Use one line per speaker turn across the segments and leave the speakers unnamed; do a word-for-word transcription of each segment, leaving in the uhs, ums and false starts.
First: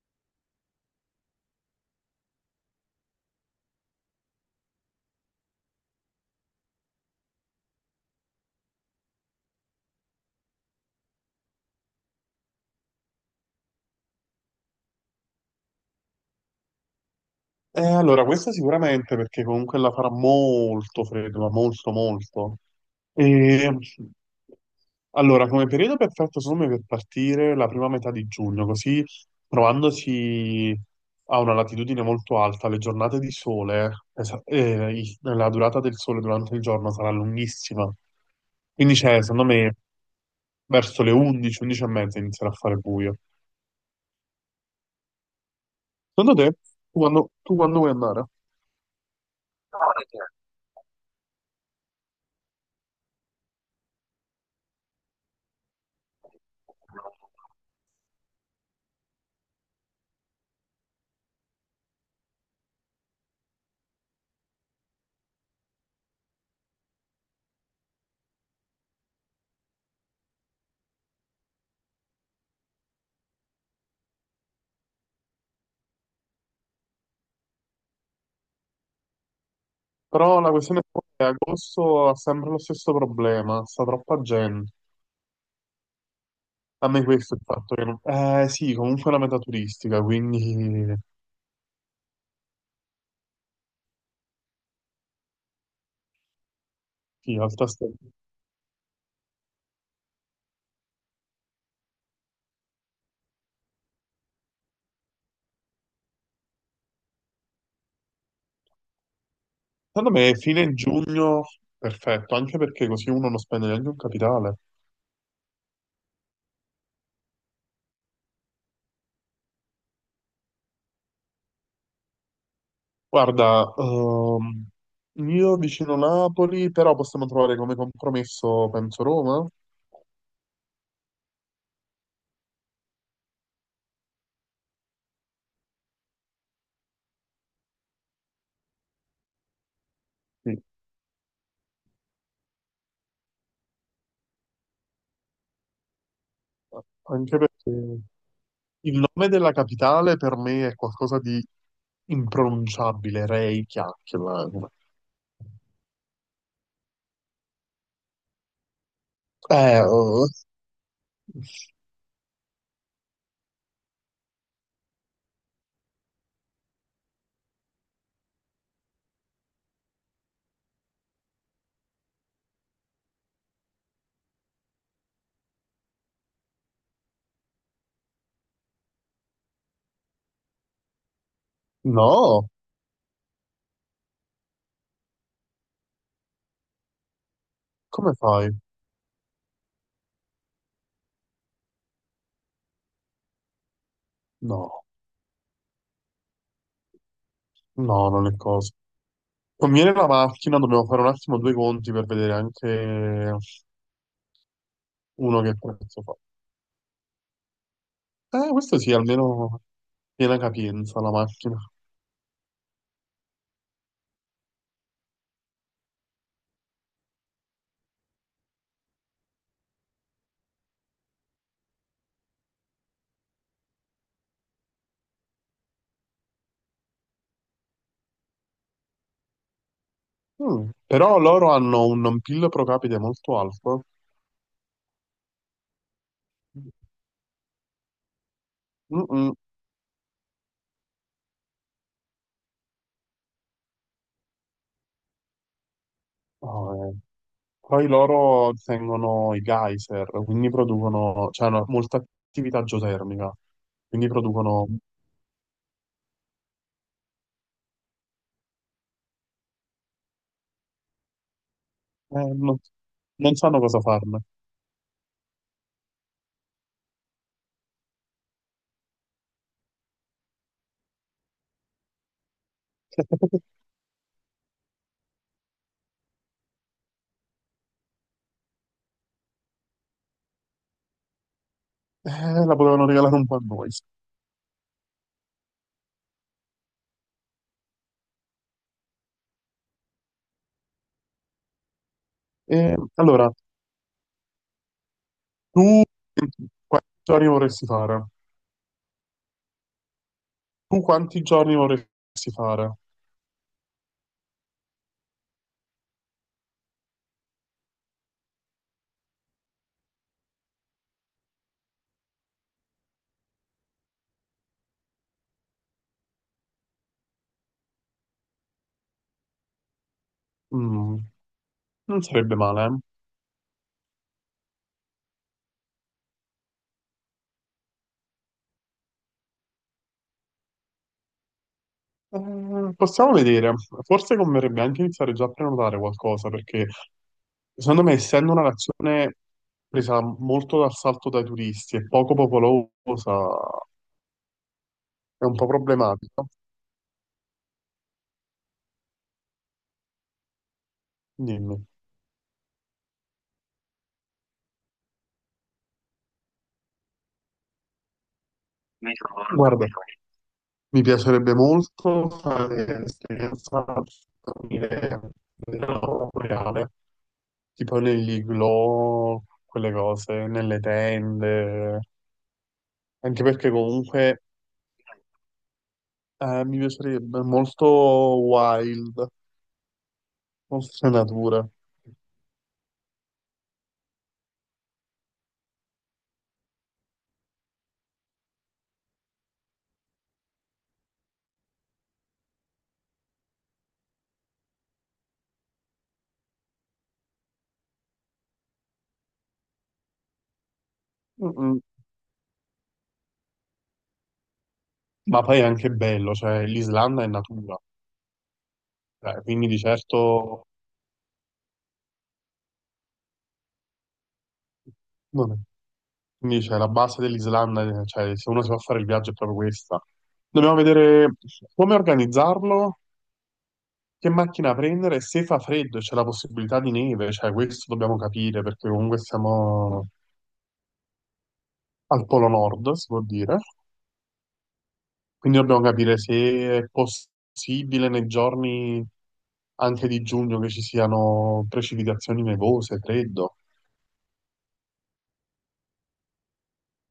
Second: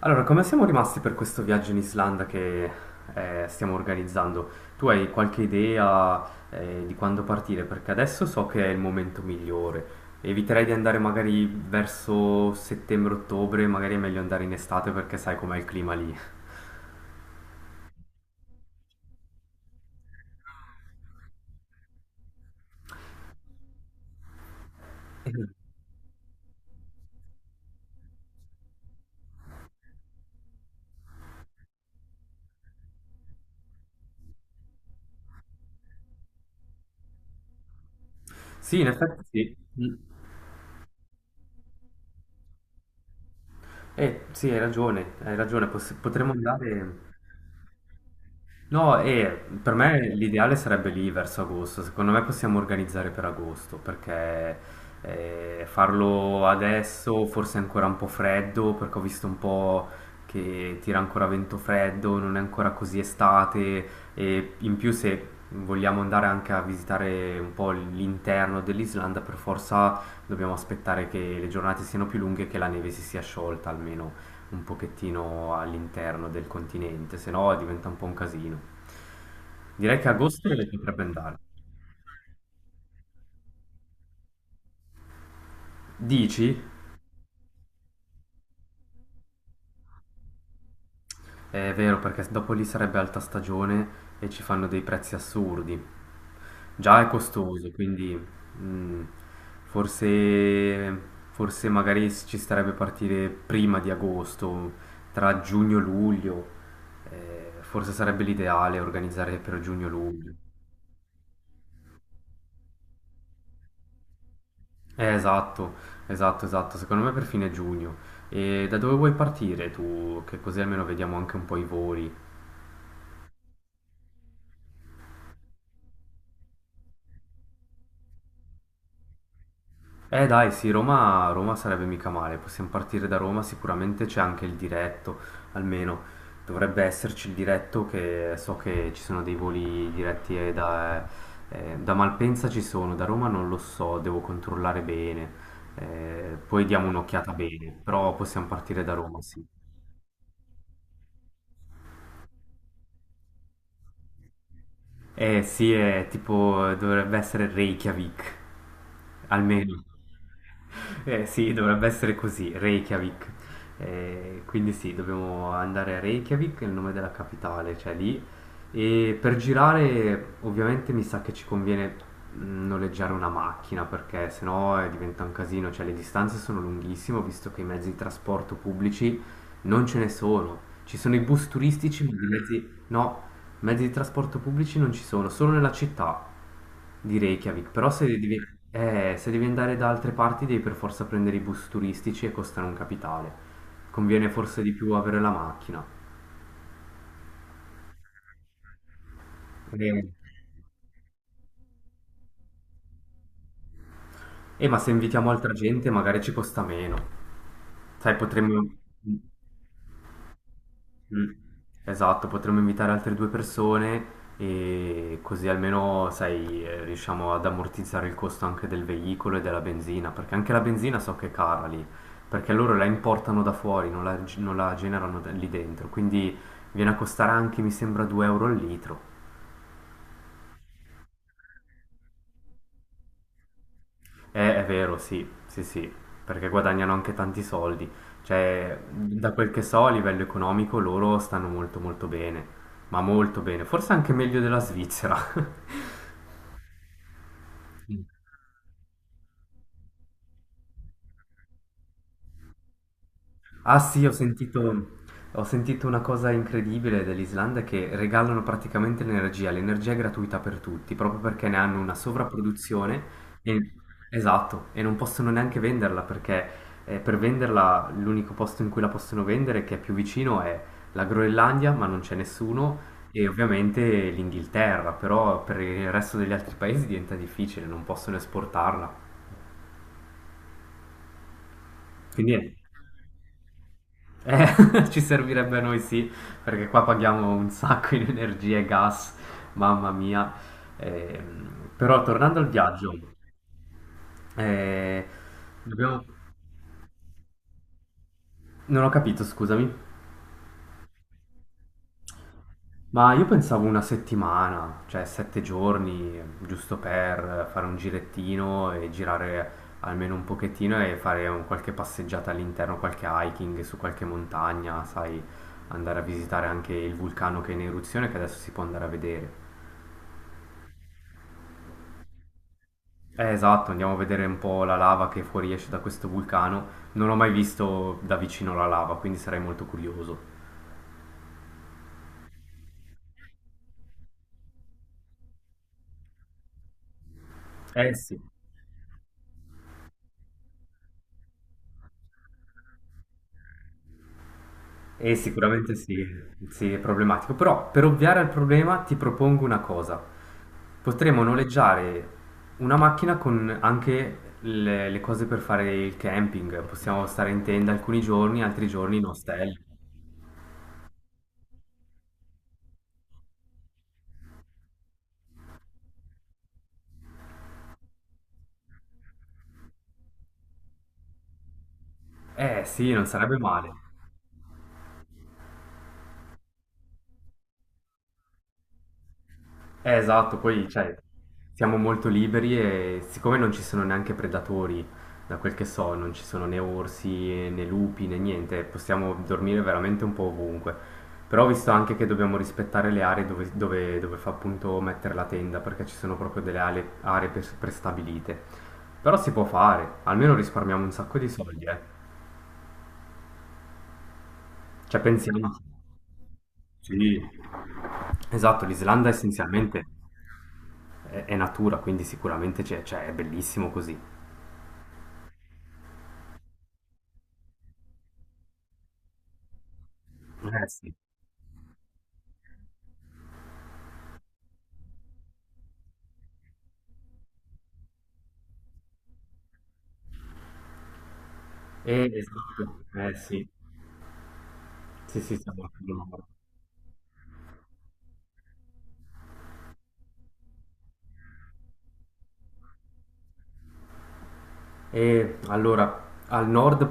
Allora, come siamo rimasti per questo viaggio in Islanda che eh, stiamo organizzando? Tu hai qualche idea eh, di quando partire? Perché adesso so che è il momento migliore. Eviterei di andare magari verso settembre-ottobre, magari è meglio andare in estate perché sai com'è il clima lì.
Eh, allora, questa sicuramente perché comunque la farà molto freddo, ma molto molto. E allora, come periodo perfetto secondo me per partire la prima metà di giugno, così trovandosi a una latitudine molto alta, le giornate di sole, es- eh, i- la durata del sole durante il giorno sarà lunghissima.
Sì, in
Quindi c'è,
effetti
secondo
sì.
me,
Mm.
verso le undici, undici e mezza inizierà a fare buio.
Eh, sì, hai ragione, hai ragione, poss- potremmo
Secondo te, tu
andare...
quando, tu quando vuoi andare?
No, e per me l'ideale sarebbe lì verso agosto. Secondo me possiamo organizzare per agosto perché eh, farlo adesso forse è ancora un po' freddo perché ho visto un po' che tira ancora vento freddo, non è ancora così estate e in più se vogliamo andare anche a visitare un po' l'interno dell'Islanda per forza dobbiamo aspettare che le giornate siano più lunghe e che la neve si sia sciolta almeno un pochettino all'interno del continente, se no diventa un po' un casino. Direi che
Però
agosto
la
sì, le
questione è
potrebbe
che
andare.
agosto ha sempre lo stesso problema, sta troppa gente.
Dici?
A me questo è il fatto che non... Eh sì, comunque è una meta turistica, quindi
È vero, perché dopo lì sarebbe alta stagione e ci fanno dei prezzi assurdi. Già è
sì, alta
costoso,
stagione.
quindi mm, forse, forse magari ci starebbe partire prima di agosto, tra giugno e luglio. Eh, forse sarebbe l'ideale organizzare per
Secondo
giugno-luglio.
me fine giugno, perfetto, anche perché così uno non spende neanche un capitale.
Eh, esatto, esatto, esatto, secondo me per fine giugno. E da dove vuoi partire tu? Che così almeno vediamo anche un po' i voli.
Guarda, ehm, io vicino Napoli, però possiamo trovare come compromesso, penso, Roma.
Eh dai, sì, Roma, Roma sarebbe mica male, possiamo partire da Roma, sicuramente c'è anche il diretto, almeno dovrebbe esserci il diretto che so che ci sono dei voli diretti eh,
Sì,
da, eh, da Malpensa ci sono, da Roma non lo so, devo controllare bene. Eh, poi diamo un'occhiata
anche perché
bene, però possiamo partire
il
da Roma,
nome
sì.
della capitale per me è qualcosa di impronunciabile, Reykjavik.
Eh sì, è tipo, dovrebbe essere Reykjavik,
Eh,
almeno.
oh,
Eh sì, dovrebbe essere così, Reykjavik. Eh, quindi sì, dobbiamo andare a Reykjavik, è il nome della capitale, cioè lì. E per girare, ovviamente mi sa che ci conviene mh, noleggiare una macchina perché sennò eh, diventa un casino, cioè le distanze sono lunghissime, ho visto che i mezzi di trasporto pubblici non ce ne sono. Ci sono i bus turistici, ma di
no,
mezzi... No, mezzi di trasporto pubblici non ci sono, solo nella città di Reykjavik, però se
come
devi,
fai?
eh, se devi andare da altre parti devi per forza prendere i bus turistici e costano un capitale. Conviene forse di
No,
più avere la macchina.
no, non è cosa. Conviene
Eh,
la macchina, dobbiamo fare un attimo due conti per vedere anche
eh, ma se invitiamo
uno
altra
che
gente
prezzo fa.
magari ci costa meno. Sai,
Eh,
potremmo...
questo sì, almeno piena capienza la
Mm.
macchina.
Esatto, potremmo invitare altre due persone e così almeno, sai, eh, riusciamo ad ammortizzare il costo anche del veicolo e della benzina, perché anche la benzina so che è cara lì, perché loro la importano da fuori, non la, non la generano da- lì dentro, quindi viene a costare anche, mi sembra, due euro al litro.
Mm, però loro hanno un P I L pro capite molto alto.
Eh, è vero, sì, sì, sì, perché guadagnano anche tanti soldi, cioè, da
Mm-mm.
quel che so a livello economico loro stanno molto molto bene, ma molto bene, forse anche meglio della Svizzera.
Oh, eh. Poi loro tengono i geyser, quindi producono, cioè hanno molta attività geotermica,
Ah sì,
quindi
ho
producono,
sentito, ho sentito una cosa incredibile dell'Islanda che regalano praticamente l'energia, l'energia è gratuita per tutti, proprio perché ne hanno una
eh, non,
sovrapproduzione
non sanno
e,
cosa farne.
esatto, e non possono neanche venderla perché eh, per venderla l'unico posto in cui la possono vendere che è più vicino è la Groenlandia, ma non c'è nessuno, e ovviamente l'Inghilterra, però per il resto degli altri paesi diventa difficile, non possono esportarla.
Eh,
Quindi è
la potevano regalare un po' a noi.
Eh, ci servirebbe a noi sì, perché qua paghiamo un sacco in energia e gas, mamma mia. Ehm, però tornando al
Eh,
viaggio,
allora,
eh,
tu
dobbiamo-
quanti giorni vorresti fare?
non ho capito, scusami,
Tu quanti giorni vorresti fare?
ma io pensavo una settimana, cioè sette giorni, giusto per fare un girettino e girare almeno un pochettino e fare un- qualche passeggiata all'interno, qualche hiking su qualche montagna, sai, andare a visitare anche il vulcano che è in eruzione che adesso si può andare a vedere.
Mm, non sarebbe male, eh.
Eh, esatto, andiamo a vedere un po' la lava che fuoriesce da questo vulcano. Non ho mai visto da vicino la lava, quindi sarei molto curioso.
Eh, possiamo vedere. Forse converrebbe anche iniziare già a prenotare qualcosa, perché secondo me,
Eh sì.
essendo una nazione presa molto d'assalto dai turisti e poco popolosa,
Eh,
è un po'
sicuramente sì,
problematica.
sì, è problematico. Però per ovviare al problema ti propongo una cosa. Potremmo
Dimmi.
noleggiare una macchina con anche le, le cose per fare il camping. Possiamo stare in tenda alcuni giorni, altri giorni in ostello.
Guarda. Mi piacerebbe molto fare un'esperienza come nella reale, tipo negli igloo, quelle cose, nelle tende,
Eh sì, non
anche
sarebbe
perché
male.
comunque eh, mi piacerebbe molto wild,
Eh, esatto, poi
molte
cioè,
natura.
siamo molto liberi e siccome non ci sono neanche predatori, da quel che so, non ci sono né orsi né lupi né niente, possiamo dormire veramente un po' ovunque. Però ho visto anche che dobbiamo rispettare le aree dove, dove- dove fa appunto mettere la tenda, perché ci sono proprio delle ale- aree pres- prestabilite. Però si può fare, almeno risparmiamo un sacco di
Mm,
soldi, eh. Cioè
ma poi è
pensiamo...
anche bello, cioè l'Islanda è
Sì.
natura,
Esatto, l'Islanda
cioè, quindi di
essenzialmente
certo
è, è natura, quindi sicuramente c'è- cioè, è bellissimo così.
non è. Quindi c'è la base dell'Islanda, eh, cioè se uno si va a fare il viaggio è proprio questa. Dobbiamo
Eh sì,
vedere come organizzarlo, che macchina prendere, se fa freddo e c'è la possibilità di neve, cioè questo dobbiamo capire perché comunque siamo al
eh, sì,
Polo Nord,
esatto,
si può
eh
dire.
sì, sì, sì,
Quindi dobbiamo
siamo al
capire
Polo Nord.
se è possibile nei giorni anche di giugno che ci siano precipitazioni nevose, freddo.
E allora, al nord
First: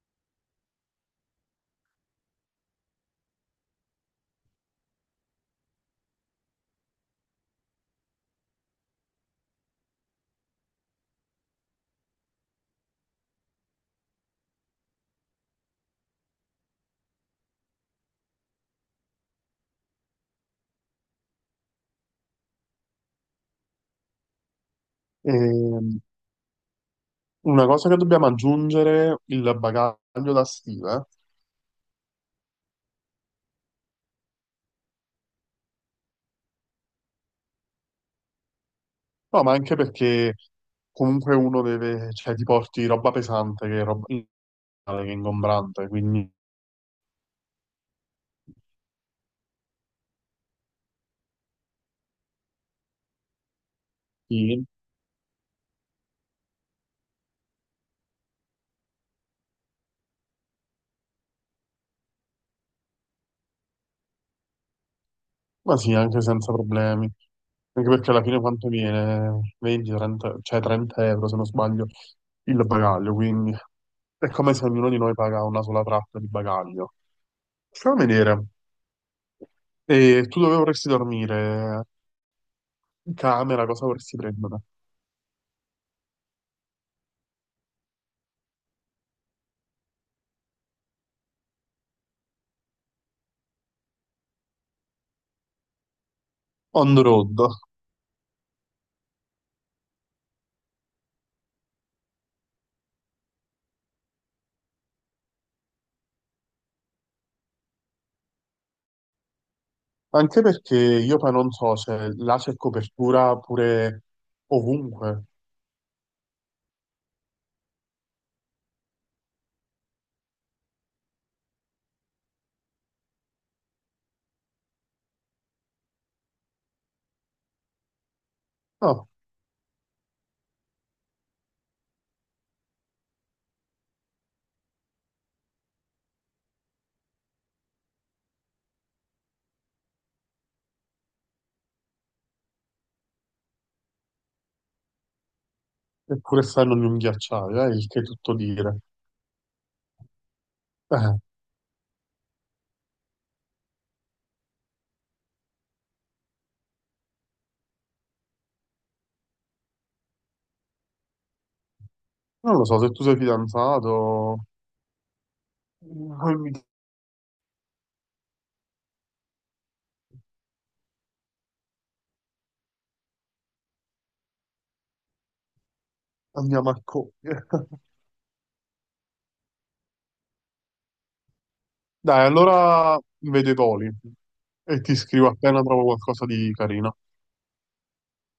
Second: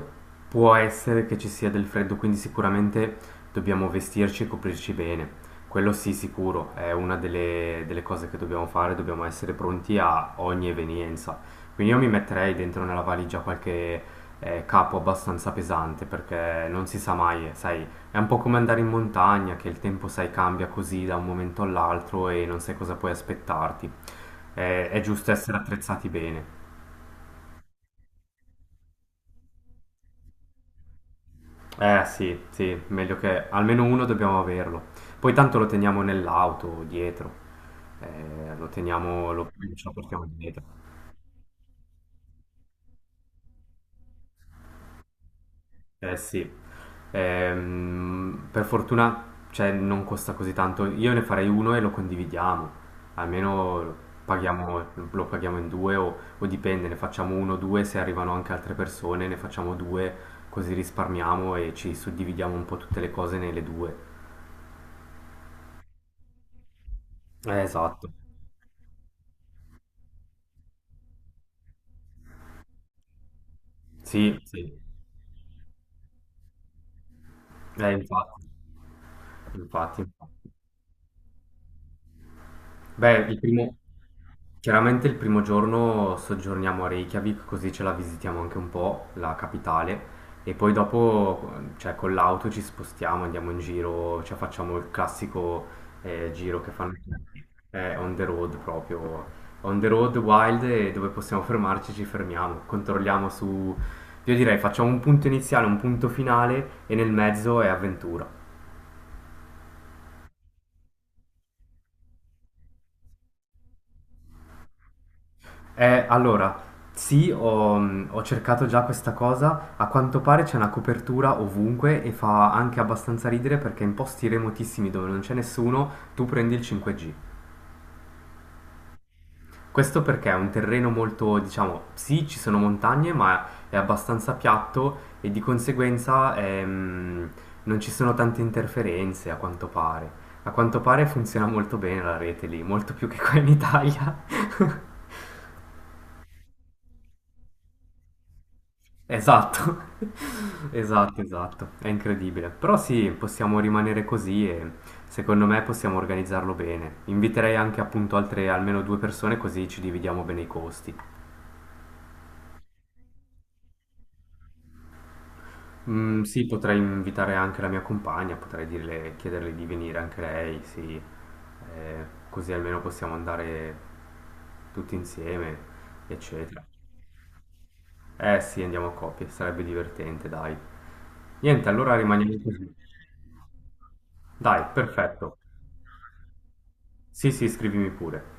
può essere che ci sia del freddo, quindi sicuramente dobbiamo vestirci e coprirci bene. Quello sì, sicuro, è una delle, delle cose che dobbiamo fare, dobbiamo essere pronti a ogni evenienza. Quindi io mi metterei dentro nella valigia qualche eh, capo abbastanza pesante, perché non si sa mai, eh, sai, è un po' come andare in montagna, che il tempo, sai, cambia così da un momento all'altro e non sai cosa puoi aspettarti. Eh, è giusto essere
E
attrezzati bene.
una cosa che dobbiamo aggiungere, il bagaglio da stiva.
Eh sì, sì, meglio che almeno uno dobbiamo averlo. Poi tanto lo teniamo nell'auto, dietro. Eh, lo teniamo,
No,
lo,
ma anche
ce lo portiamo
perché
dietro.
comunque uno deve, cioè ti porti roba pesante che è roba in- che è ingombrante,
Eh
quindi
sì, Ehm, per fortuna, cioè, non costa così tanto. Io ne farei uno e lo condividiamo. Almeno
sì,
paghiamo- lo paghiamo in due o, o dipende, ne facciamo uno o due, se arrivano anche altre persone, ne facciamo due, così risparmiamo e ci suddividiamo un po' tutte le cose nelle due.
ma sì, anche senza problemi.
Eh,
Anche
esatto.
perché alla fine quanto viene? venti, trenta, cioè trenta euro se non sbaglio il bagaglio, quindi è
Sì,
come se
sì.
ognuno di noi paga una sola tratta di bagaglio.
Eh,
Stiamo a vedere,
infatti, infatti,
e tu
infatti.
dove vorresti dormire? In
Beh, il
camera,
primo,
cosa vorresti prendere?
chiaramente il primo giorno soggiorniamo a Reykjavik, così ce la visitiamo anche un po', la capitale, e poi dopo, cioè, con l'auto ci spostiamo, andiamo in giro, cioè, facciamo il classico eh, giro che fanno
On the road.
tutti, eh, on the road proprio, on the road wild, e dove possiamo fermarci ci fermiamo, controlliamo su, io direi facciamo un punto iniziale, un punto finale, e nel mezzo è avventura.
Anche perché io poi non so se là c'è copertura pure ovunque.
Eh, allora, sì, ho, mm, ho cercato già questa cosa. A quanto pare c'è una copertura ovunque e fa anche abbastanza ridere perché in posti remotissimi dove non c'è nessuno, tu prendi il cinque G.
No,
Questo perché è un terreno molto, diciamo, sì, ci sono montagne, ma è abbastanza piatto e di conseguenza ehm, non ci sono tante interferenze, a quanto pare. A quanto pare funziona molto bene la rete lì, molto più che qua in Italia.
eppure stanno in un ghiacciaio, eh, il che è tutto dire.
Esatto, esatto,
Eh,
esatto, è incredibile. Però sì, possiamo rimanere così e secondo me possiamo organizzarlo bene. Inviterei anche appunto altre almeno due persone così ci dividiamo bene i costi.
non lo so, se tu sei fidanzato,
Mm,
noi
sì,
mi-
potrei invitare anche la mia compagna, potrei dirle, chiederle di venire anche lei, sì, Eh, così almeno possiamo andare tutti insieme, eccetera.
andiamo a cogliere.
Eh sì, andiamo a coppie, sarebbe divertente, dai. Niente, allora
Dai,
rimaniamo così.
allora vedo i voli
Dai,
e ti scrivo
perfetto.
appena trovo qualcosa di carino.
Sì, sì, scrivimi pure.